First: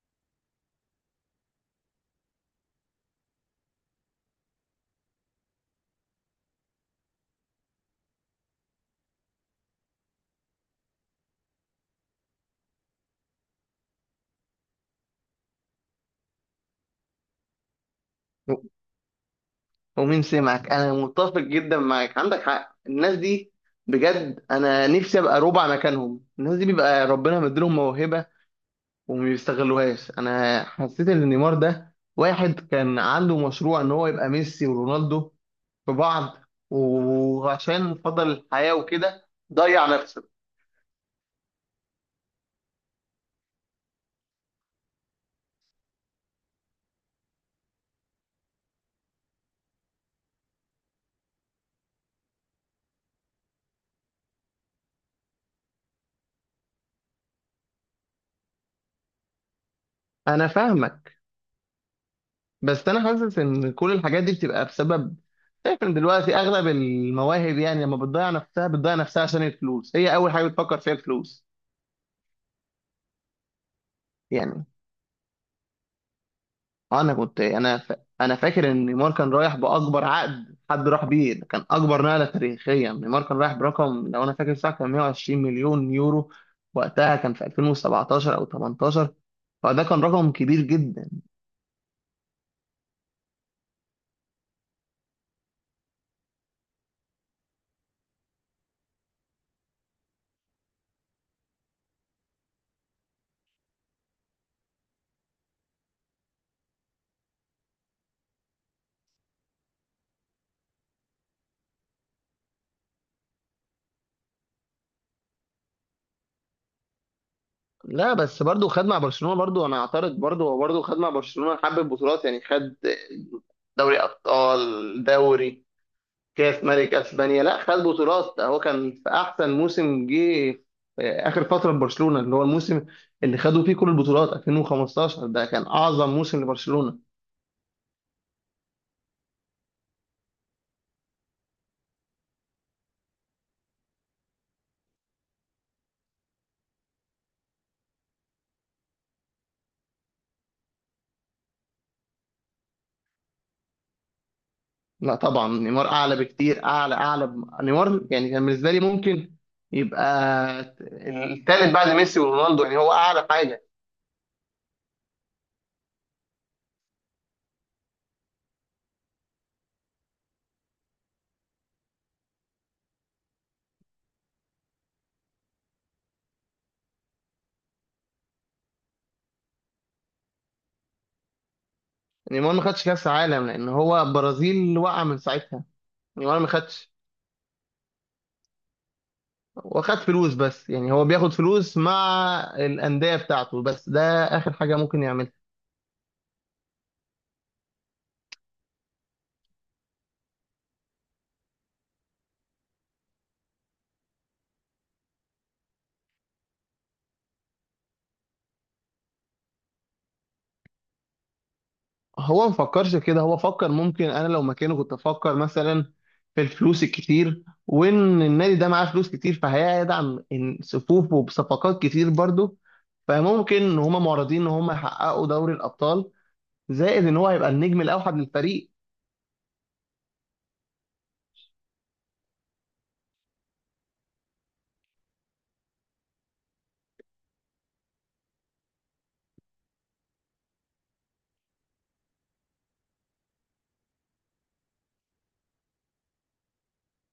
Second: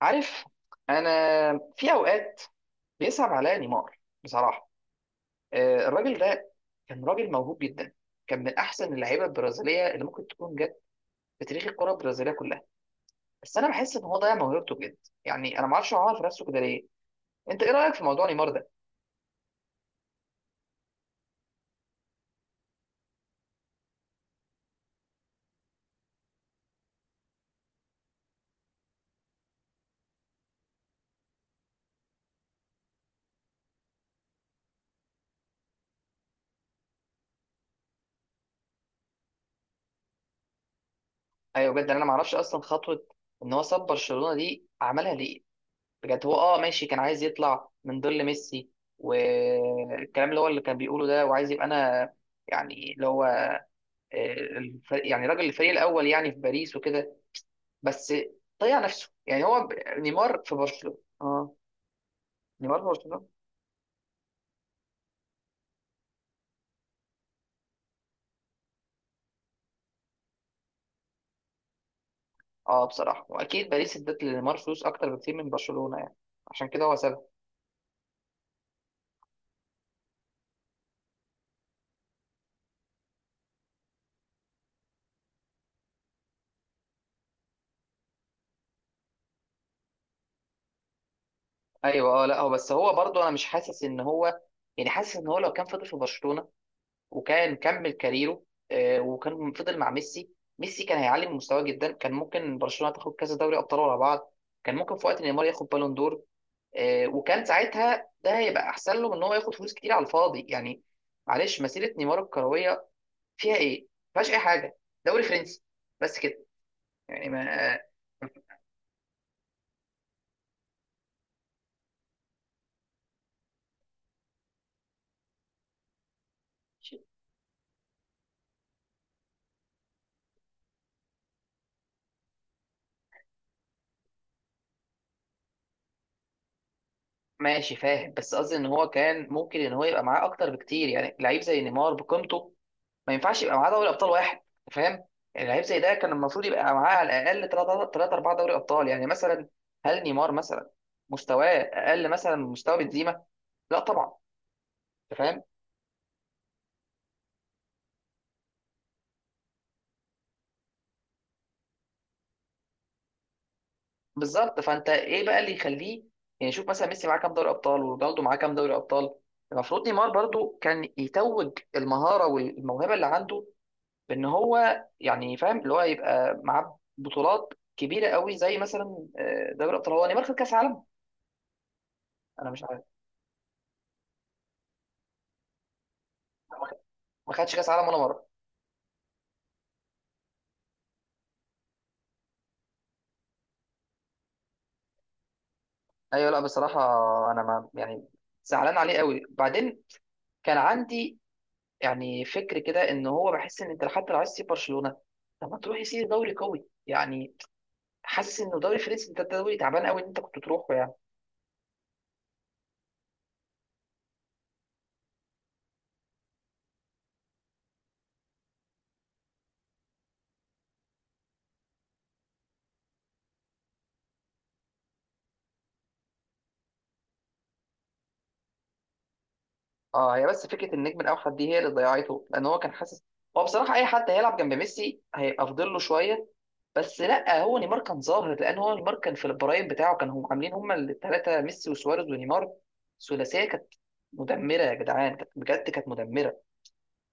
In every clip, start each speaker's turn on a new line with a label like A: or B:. A: عارف. انا في اوقات بيصعب عليا نيمار بصراحه. الراجل ده كان راجل موهوب جدا، كان من احسن اللعيبه البرازيليه اللي ممكن تكون جت في تاريخ الكره البرازيليه كلها. بس انا بحس ان هو ضيع موهبته بجد. يعني انا ما اعرفش هو عمل في نفسه كده ليه. انت ايه رايك في موضوع نيمار ده؟
B: ومين سمعك؟ انا متفق جدا معاك، عندك حق. الناس دي بجد، انا نفسي ابقى ربع مكانهم. الناس دي بيبقى ربنا مديلهم موهبه وما بيستغلوهاش. انا حسيت ان نيمار ده واحد كان عنده مشروع ان هو يبقى ميسي ورونالدو في بعض، وعشان فضل الحياه وكده ضيع نفسه.
A: ايوه بجد، انا ما اعرفش اصلا خطوه ان هو ساب برشلونه دي عملها ليه. بجد هو اه ماشي، كان عايز يطلع من ظل ميسي، والكلام اللي هو اللي كان بيقوله ده، وعايز يبقى انا، يعني اللي هو الفريق، يعني راجل الفريق الاول يعني في باريس وكده. بس ضيع نفسه. يعني نيمار
B: انا
A: في برشلونه،
B: فاهمك،
A: نيمار في
B: بس انا
A: برشلونه.
B: حاسس ان كل الحاجات دي بتبقى بسبب، شايف ان دلوقتي اغلب المواهب، يعني لما بتضيع نفسها بتضيع نفسها عشان الفلوس، هي اول حاجه بتفكر فيها الفلوس.
A: اه بصراحه، واكيد باريس ادت لنيمار
B: يعني
A: فلوس اكتر بكتير من برشلونه، يعني عشان كده هو
B: انا
A: سابها.
B: كنت انا فاكر ان نيمار كان رايح باكبر عقد حد راح بيه. ده كان اكبر نقله تاريخيا، نيمار كان رايح برقم لو انا فاكر صح كان 120 مليون يورو. وقتها كان في 2017 او 18، فده كان رقم كبير جدا.
A: ايوه اه، لا هو بس هو برضه انا مش حاسس ان هو، يعني حاسس ان هو لو كان فضل في برشلونه وكان كمل كاريره، وكان فضل مع ميسي، ميسي كان هيعلي من مستواه جدا. كان ممكن برشلونه تاخد كذا دوري ابطال ورا بعض، كان ممكن في وقت نيمار ياخد بالون دور. وكان ساعتها ده هيبقى احسن له من ان هو ياخد فلوس كتير على الفاضي يعني. معلش، مسيره نيمار الكرويه فيها ايه؟ ما فيهاش اي حاجه، دوري فرنسي بس كده. يعني ما،
B: لا، بس برضو خد مع برشلونه، برضو انا اعترض، برضو هو برضو خد مع برشلونه حبه بطولات، يعني خد دوري ابطال، دوري، كاس ملك اسبانيا. لا خد بطولات، ده هو كان في احسن موسم جه في اخر فتره لبرشلونه، اللي هو الموسم اللي خدوا فيه كل البطولات، 2015 ده كان اعظم موسم لبرشلونه.
A: ماشي فاهم، بس قصدي ان هو كان ممكن ان هو يبقى معاه اكتر بكتير. يعني لعيب زي نيمار بقيمته ما ينفعش يبقى معاه دوري ابطال واحد، فاهم؟ يعني لعيب زي ده كان المفروض يبقى معاه على الاقل 3 4 دوري ابطال يعني مثلا. هل نيمار مثلا مستواه اقل مثلا من مستوى بنزيما؟ لا طبعا.
B: لا
A: انت فاهم؟
B: طبعا، نيمار اعلى بكتير، اعلى اعلى نيمار يعني كان بالنسبه لي ممكن يبقى الثالث بعد ميسي ورونالدو، يعني هو اعلى حاجه.
A: بالظبط، فانت ايه بقى اللي يخليه؟ يعني شوف مثلا ميسي معاه كام دوري ابطال، ورونالدو معاه كام دوري ابطال. المفروض نيمار برضو كان يتوج المهاره والموهبه اللي عنده، بان هو يعني فاهم اللي هو يبقى معاه بطولات كبيره قوي، زي مثلا دوري ابطال. هو نيمار خد كاس عالم؟ انا
B: نيمار ما
A: مش عارف.
B: خدش كاس عالم لان هو برازيل وقع من ساعتها. نيمار ما خدش
A: ما خدش كاس عالم ولا مره.
B: وخد فلوس بس، يعني هو بياخد فلوس مع الانديه بتاعته بس، ده اخر حاجه ممكن يعملها.
A: ايوه لا بصراحه، انا ما يعني زعلان عليه قوي بعدين. كان عندي يعني فكر كده ان هو، بحس ان انت لحد لو عايز تسيب برشلونه، طب ما تروح يسيب دوري قوي يعني. حاسس انه دوري فرنسي ده دوري تعبان قوي ان انت كنت تروحه يعني.
B: هو ما فكرش كده، هو فكر ممكن، انا لو مكانه كنت افكر مثلا في الفلوس الكتير، وان النادي ده معاه فلوس كتير فهيدعم صفوفه بصفقات كتير برضه، فممكن ان هما معرضين ان هما يحققوا دوري الابطال، زائد ان هو هيبقى النجم الاوحد للفريق.
A: اه، هي بس فكره النجم الاوحد دي هي اللي ضيعته، لان هو كان حاسس. هو بصراحه اي حد هيلعب جنب ميسي هيبقى افضل له شويه. بس لا، هو نيمار كان ظاهر، لان هو نيمار كان في البرايم بتاعه، كانوا هم عاملين هم الثلاثه: ميسي وسواريز ونيمار. ثلاثيه كانت مدمره يا جدعان، كانت بجد كانت مدمره.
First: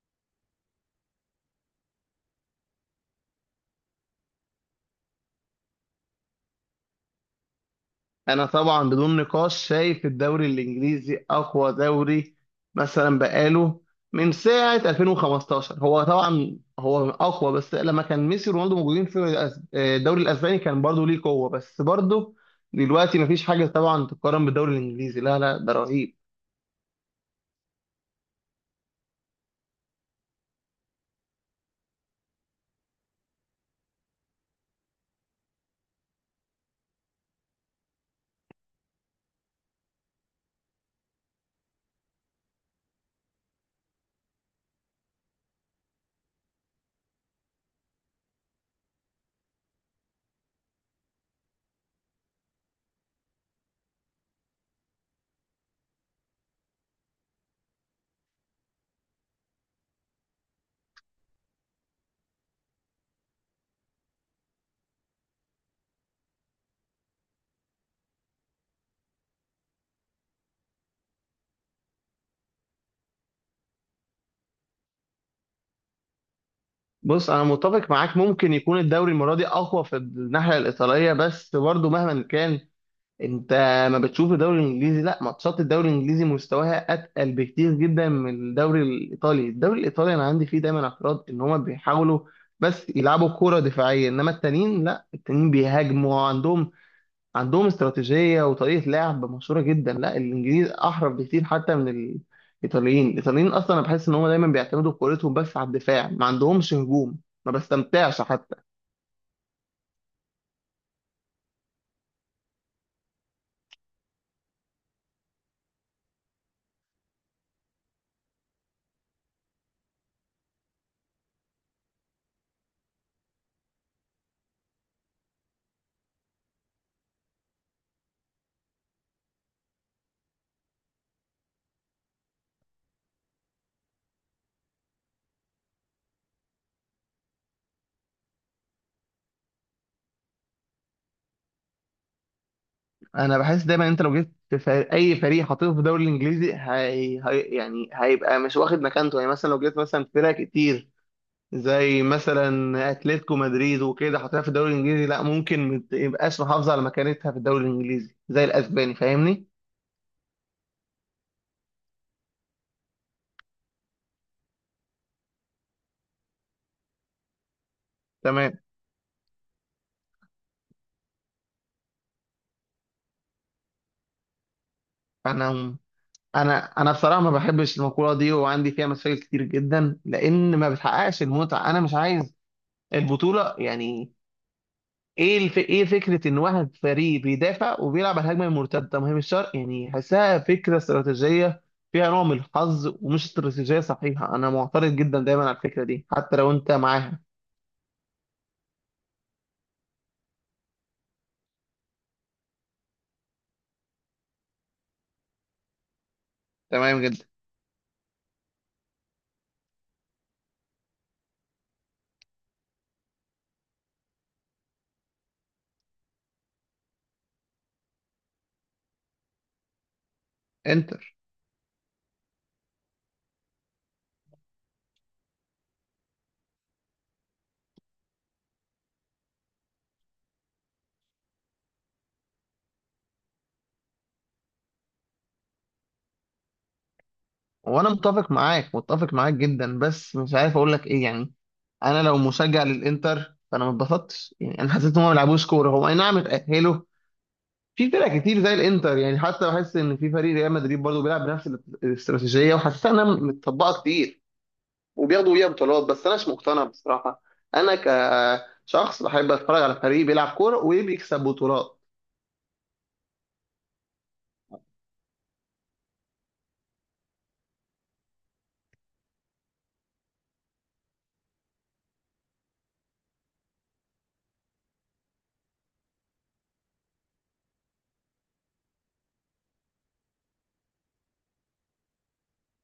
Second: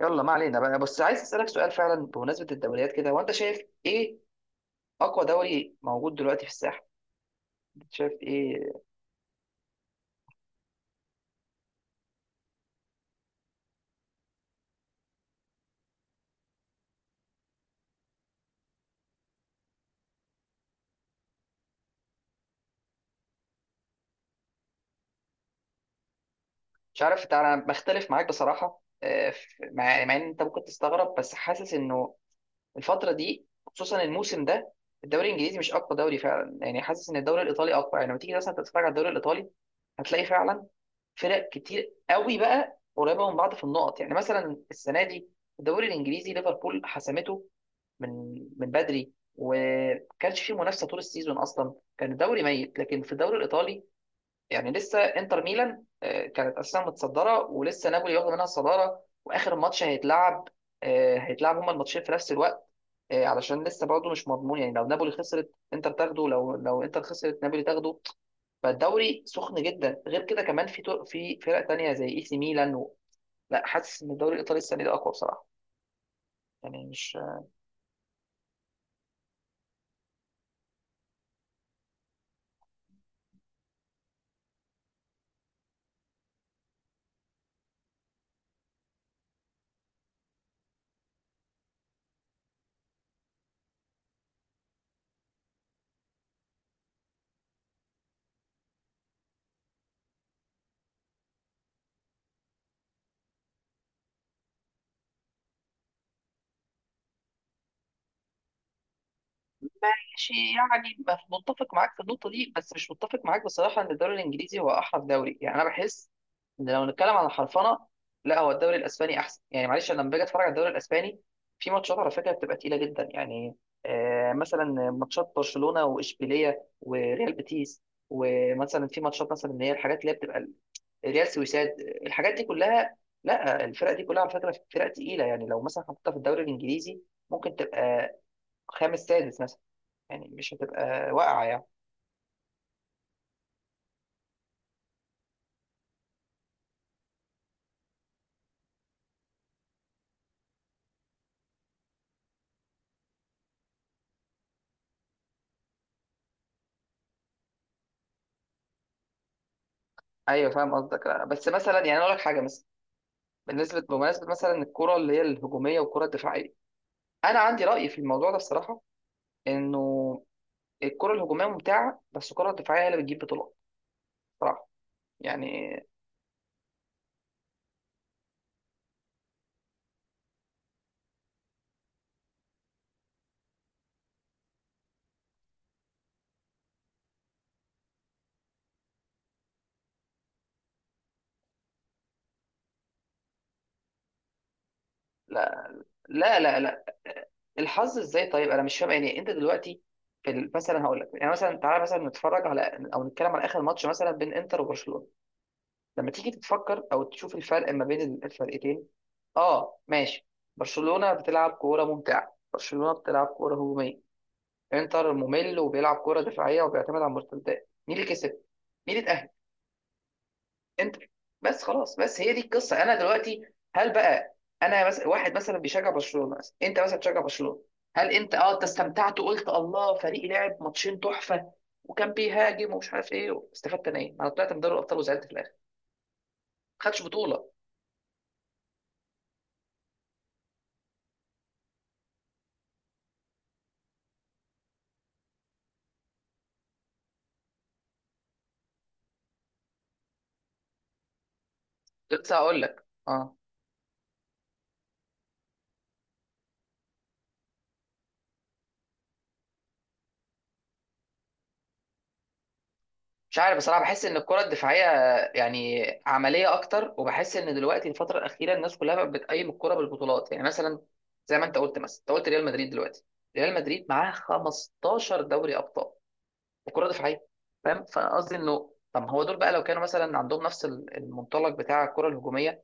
A: يلا ما علينا بقى. بس عايز اسالك سؤال فعلا بمناسبه الدوريات كده، وانت شايف ايه اقوى دوري موجود دلوقتي في الساحه؟ انت شايف
B: انا
A: ايه؟
B: طبعا بدون نقاش شايف الدوري الانجليزي اقوى دوري، مثلا بقاله من ساعه 2015 هو طبعا هو اقوى. بس لما كان ميسي ورونالدو موجودين في الدوري الاسباني كان برضه ليه قوه، بس برضه دلوقتي مفيش حاجه طبعا تقارن بالدوري الانجليزي، لا لا ده رهيب.
A: مش عارف، انا بختلف معاك بصراحه. مع ان انت ممكن تستغرب، بس حاسس انه الفتره دي خصوصا الموسم ده الدوري الانجليزي مش اقوى دوري فعلا. يعني حاسس ان الدوري الايطالي اقوى. يعني لما تيجي مثلا تتفرج على الدوري الايطالي هتلاقي فعلا فرق كتير قوي بقى قريبه من بعض في النقط. يعني مثلا السنه دي الدوري الانجليزي ليفربول حسمته من بدري، وما كانش فيه منافسه طول السيزون، اصلا كان الدوري ميت. لكن في الدوري الايطالي يعني لسه انتر ميلان كانت اساسا متصدره، ولسه نابولي واخده منها الصداره، واخر ماتش هيتلعب هيتلعب هما الماتشين في نفس الوقت، علشان لسه برضه مش مضمون. يعني لو نابولي خسرت انتر تاخده، لو انتر خسرت نابولي تاخده. فالدوري سخن جدا، غير كده كمان في فرق تانية زي اي سي ميلان لا حاسس ان الدوري الايطالي السنه دي اقوى بصراحه. يعني مش،
B: بص، انا متفق معاك، ممكن يكون الدوري المره دي اقوى في الناحيه الايطاليه، بس برضه مهما كان انت ما بتشوف الدوري الانجليزي، لا، ماتشات الدوري الانجليزي مستواها اتقل بكتير جدا من الدوري الايطالي. الدوري الايطالي انا عندي فيه دايما اعتراض ان هما بيحاولوا بس يلعبوا كرة دفاعية، انما التانيين لا، التانيين بيهاجموا وعندهم، عندهم استراتيجية وطريقة لعب مشهورة جدا. لا، الانجليز احرف بكتير حتى من الايطاليين. الايطاليين اصلا انا بحس ان هما دايما بيعتمدوا كورتهم بس على الدفاع، ما عندهمش هجوم، ما بستمتعش حتى.
A: ماشي يعني متفق معاك في النقطة دي، بس مش متفق معاك بصراحة إن الدوري الإنجليزي هو أحرف دوري. يعني أنا بحس إن لو نتكلم عن الحرفنة، لا، هو الدوري الأسباني أحسن. يعني معلش، أنا لما باجي أتفرج على الدوري الأسباني في ماتشات على فكرة بتبقى تقيلة جدا. يعني آه مثلا ماتشات برشلونة وإشبيلية وريال بيتيس، ومثلا في ماتشات مثلا اللي هي الحاجات اللي هي بتبقى ريال سويساد، الحاجات دي كلها. لا الفرق دي كلها على فكرة فرق تقيلة. يعني لو مثلا حطيتها في الدوري الإنجليزي ممكن تبقى خامس سادس مثلا، يعني مش هتبقى واقعه يعني.
B: انا بحس دايما انت لو جبت فريق، اي فريق حاطينه في الدوري الانجليزي يعني هيبقى مش واخد مكانته. يعني مثلا لو جبت مثلا فرق كتير زي مثلا اتلتيكو مدريد وكده حاطينها في الدوري الانجليزي، لا ممكن ما تبقاش محافظه على مكانتها في الدوري الانجليزي زي الاسباني. فاهمني؟
A: ايوه فاهم قصدك، لا، بس مثلا يعني أنا اقول لك حاجه مثلا، بالنسبه بمناسبه مثلا الكره اللي هي الهجوميه والكره الدفاعيه، انا عندي راي في الموضوع ده
B: تمام.
A: الصراحه، انه الكره الهجوميه ممتعه، بس الكره الدفاعيه هي اللي بتجيب بطولات، صراحه. يعني
B: انا انا بصراحه ما بحبش المقوله دي وعندي فيها مشاكل كتير جدا، لان ما بتحققش المتعه. انا مش عايز البطوله، يعني ايه الف... ايه فكره ان واحد فريق بيدافع وبيلعب على الهجمه المرتده؟ ما هي مش شرط، يعني حاسها فكره استراتيجيه فيها نوع من الحظ ومش استراتيجيه صحيحه. انا معترض جدا دايما على
A: لا،
B: الفكره دي حتى
A: لا،
B: لو
A: لا،
B: انت
A: لا،
B: معاها.
A: الحظ ازاي؟ طيب انا مش فاهم. يعني انت دلوقتي مثلا هقول لك يعني، مثلا تعالى مثلا نتفرج على او نتكلم على اخر ماتش مثلا بين انتر وبرشلونه. لما تيجي تتفكر
B: تمام
A: او
B: جدا.
A: تشوف الفرق ما بين الفرقتين، اه ماشي، برشلونة بتلعب كورة ممتعة، برشلونة بتلعب كورة هجومية، انتر ممل وبيلعب كورة دفاعية وبيعتمد على المرتدات. مين اللي كسب؟ مين اللي اتأهل؟ انتر.
B: انتر.
A: بس خلاص، بس هي دي القصة. انا دلوقتي هل بقى، انا مثلا واحد مثلا بيشجع برشلونة، مثلا انت مثلا بتشجع برشلونة، هل انت اه انت استمتعت وقلت الله، فريقي لعب ماتشين تحفة وكان بيهاجم ومش عارف ايه، استفدت انا ايه؟ انا طلعت من دوري الابطال وزعلت في الاخر، ما خدتش بطولة.
B: وانا متفق معاك، متفق معاك جدا، بس مش عارف اقول لك ايه. يعني انا لو مشجع للانتر فانا ما اتبسطتش، يعني انا حسيت ان هم ما بيلعبوش كوره. هو اي نعم اتاهلوا. في فرق كتير زي الانتر، يعني حتى بحس ان في فريق ريال مدريد برضه بيلعب بنفس
A: لسه
B: الاستراتيجيه
A: هقول لك
B: وحسيتها انها
A: اه.
B: متطبقه كتير وبياخدوا بيها بطولات، بس أناش مقتنع بصراحة. أنا كشخص بحب أتفرج على فريق بيلعب كورة وبيكسب بطولات.
A: مش عارف بصراحه، بحس ان الكره الدفاعيه يعني عمليه اكتر، وبحس ان دلوقتي الفتره الاخيره الناس كلها بقت بتقيم الكره بالبطولات. يعني مثلا زي ما انت قلت، مثلا انت قلت ريال مدريد دلوقتي ريال مدريد معاه 15 دوري ابطال وكره دفاعيه، فاهم؟ فانا قصدي انه طب ما هو دول بقى لو كانوا مثلا عندهم نفس المنطلق بتاع الكره الهجوميه،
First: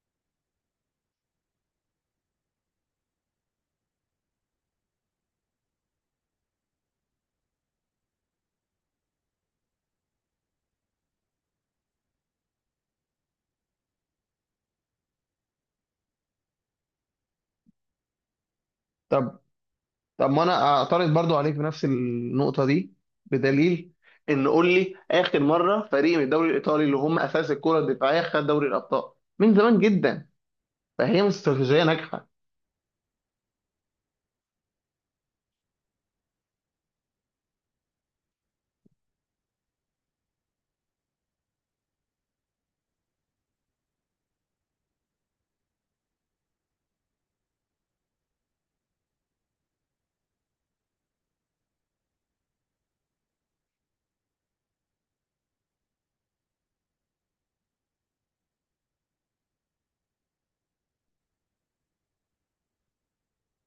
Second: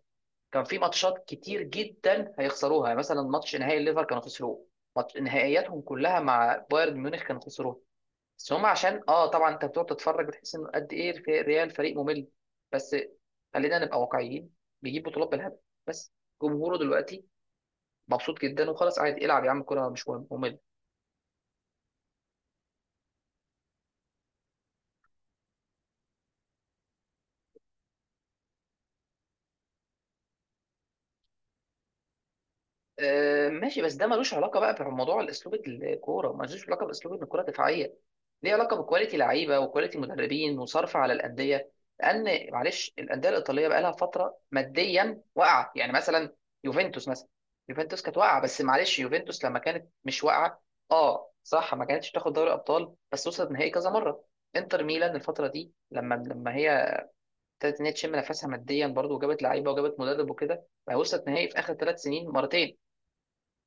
A: كان في ماتشات كتير جدا هيخسروها. يعني مثلا ماتش نهائي الليفر كانوا خسروه، ماتش نهائياتهم كلها مع بايرن ميونخ كانوا خسروها. بس هم عشان اه طبعا انت بتقعد تتفرج بتحس انه قد ايه ريال فريق ممل. بس خلينا نبقى واقعيين، بيجيب بطولات بالهبل. بس جمهوره دلوقتي مبسوط جدا، وخلاص عادي،
B: طب،
A: العب يا عم كوره مش مهم
B: طب ما
A: ممل.
B: أنا أعترض برضو عليك بنفس النقطة دي، بدليل إن قول لي آخر مرة فريق من الدوري الإيطالي اللي هم أساس الكرة الدفاعية خد دوري الأبطال؟ من زمان جدا، فهي مش استراتيجية ناجحة.
A: آه ماشي، بس ده ملوش علاقه بقى بموضوع الاسلوب، الكوره ملوش علاقه باسلوب ان الكوره دفاعيه، ليه علاقه بكواليتي لعيبه وكواليتي مدربين وصرف على الانديه. لان معلش الانديه الايطاليه بقى لها فتره ماديا واقعه. يعني مثلا يوفنتوس مثلا، يوفنتوس كانت واقعه، بس معلش يوفنتوس لما كانت مش واقعه اه صح ما كانتش تاخد دوري ابطال، بس وصلت نهائي كذا مره. انتر ميلان الفتره دي لما هي ابتدت ان هي تشم نفسها ماديا برضو وجابت لعيبه وجابت مدرب وكده، بقى وصلت نهائي في اخر ثلاث سنين مرتين،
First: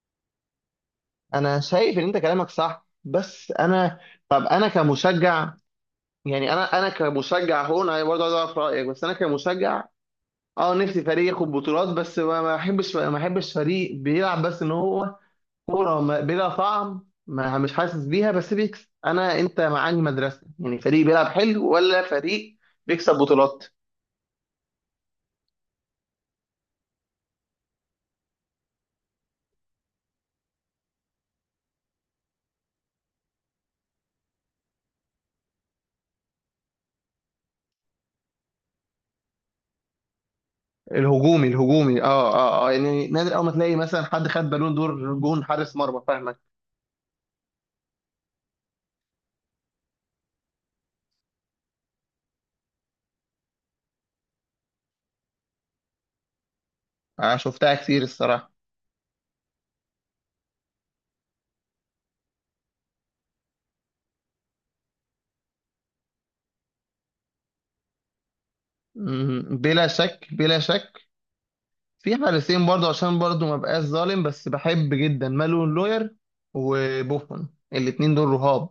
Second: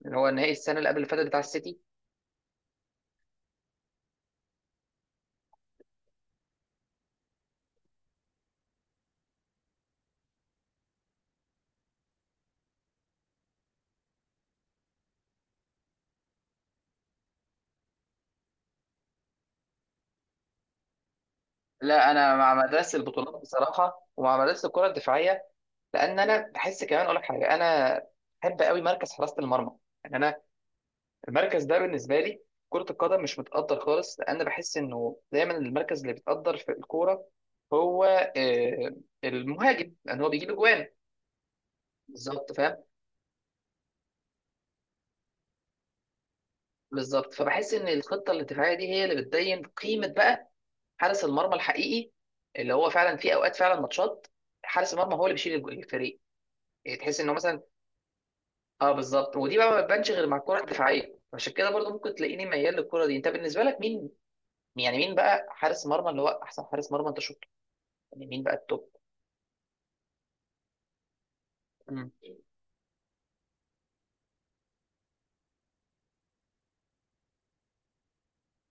A: اللي هو النهائي السنه اللي قبل اللي فاتت بتاع
B: أنا
A: السيتي.
B: شايف إن أنت كلامك صح، بس أنا طب أنا كمشجع، يعني انا انا كمشجع هون، انا برضه عايز اعرف رايك، بس انا كمشجع اه نفسي فريق ياخد بطولات، بس ما احبش فريق بيلعب بس ان هو كوره بلا طعم، ما مش حاسس بيها بس بيكسب. انا انت معاني مدرسه، يعني فريق بيلعب حلو ولا
A: لا انا مع
B: فريق
A: مدرسه
B: بيكسب
A: البطولات
B: بطولات؟
A: بصراحه، ومع مدرسه الكره الدفاعيه. لان انا بحس، كمان اقول لك حاجه، انا بحب قوي مركز حراسه المرمى. يعني انا المركز ده بالنسبه لي كره القدم مش متقدر خالص، لان بحس انه دايما المركز اللي بيتقدر في الكوره هو آه، المهاجم لان هو بيجيب اجوان.
B: الهجومي الهجومي
A: بالظبط
B: اه
A: فاهم.
B: يعني نادر اول ما تلاقي مثلا حد خد بالون دور جون حارس مرمى. فاهمك،
A: بالظبط، فبحس ان الخطه الدفاعيه دي هي اللي بتبين قيمه بقى حارس المرمى الحقيقي، اللي هو فعلا في اوقات فعلا ماتشات حارس المرمى هو اللي بيشيل الفريق. يعني تحس انه
B: انا
A: مثلا،
B: شفتها كتير الصراحه.
A: اه بالظبط. ودي بقى ما بتبانش غير مع الكره الدفاعيه، عشان كده برضو ممكن تلاقيني ميال للكره دي. انت بالنسبه لك مين، يعني مين بقى حارس مرمى اللي هو احسن حارس مرمى انت شفته؟ يعني مين بقى التوب؟
B: بلا شك بلا شك
A: مم.
B: في حارسين برضه عشان برضه ما بقاش ظالم، بس بحب جدا مالون لوير وبوفون، الاتنين دول رهاب.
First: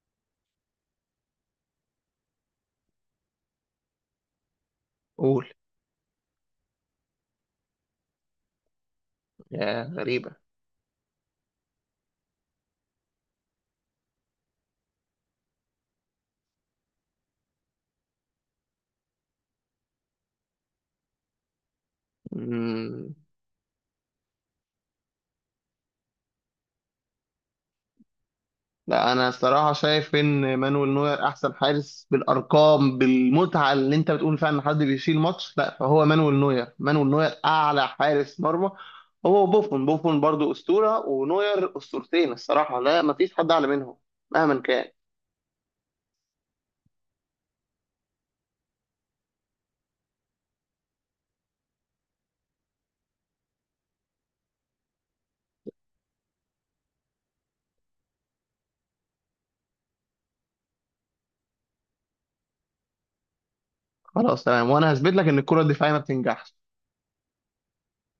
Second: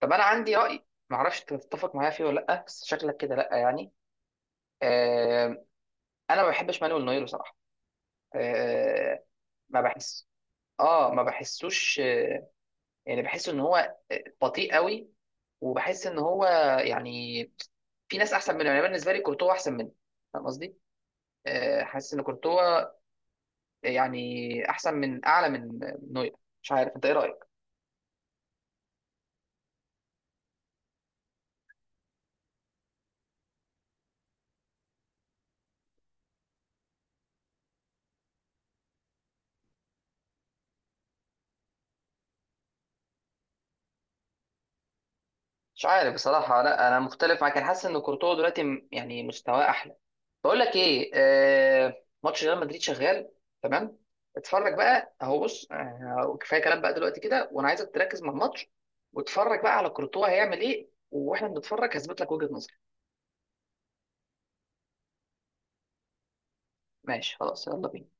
A: طب انا عندي راي ما اعرفش تتفق معايا فيه ولا لا، بس شكلك كده لا يعني. آه، انا ما بحبش مانويل نوير بصراحه. آه ما
B: يا
A: بحس
B: غريبة.
A: اه ما بحسوش آه، يعني بحس ان هو بطيء قوي، وبحس ان هو يعني في ناس احسن منه. يعني أنا بالنسبه لي كورتوا احسن منه، فاهم قصدي؟ حاسس ان كورتوا
B: مم.
A: يعني احسن من، اعلى من نوير. مش عارف انت ايه رايك.
B: لا، أنا الصراحة شايف إن مانويل نوير أحسن حارس بالأرقام، بالمتعة اللي أنت بتقول فيها إن حد بيشيل ماتش، لا فهو مانويل نوير. مانويل نوير أعلى حارس مرمى، هو بوفون. بوفون برضو أسطورة ونوير أسطورتين الصراحة، لا مفيش حد أعلى منهم مهما كان.
A: مش عارف بصراحه، لا انا مختلف معاك، انا حاسس ان كورتوا دلوقتي يعني مستواه احلى. بقول لك ايه، آه ماتش ريال مدريد شغال. تمام، اتفرج بقى اهو، بص، كفايه كلام بقى دلوقتي كده، وانا عايزك تركز مع الماتش واتفرج بقى على كورتوا هيعمل ايه. واحنا بنتفرج هثبت لك وجهه نظري.
B: خلاص تمام، وأنا هثبت لك إن الكرة الدفاعية ما بتنجحش.
A: ماشي خلاص، يلا بينا.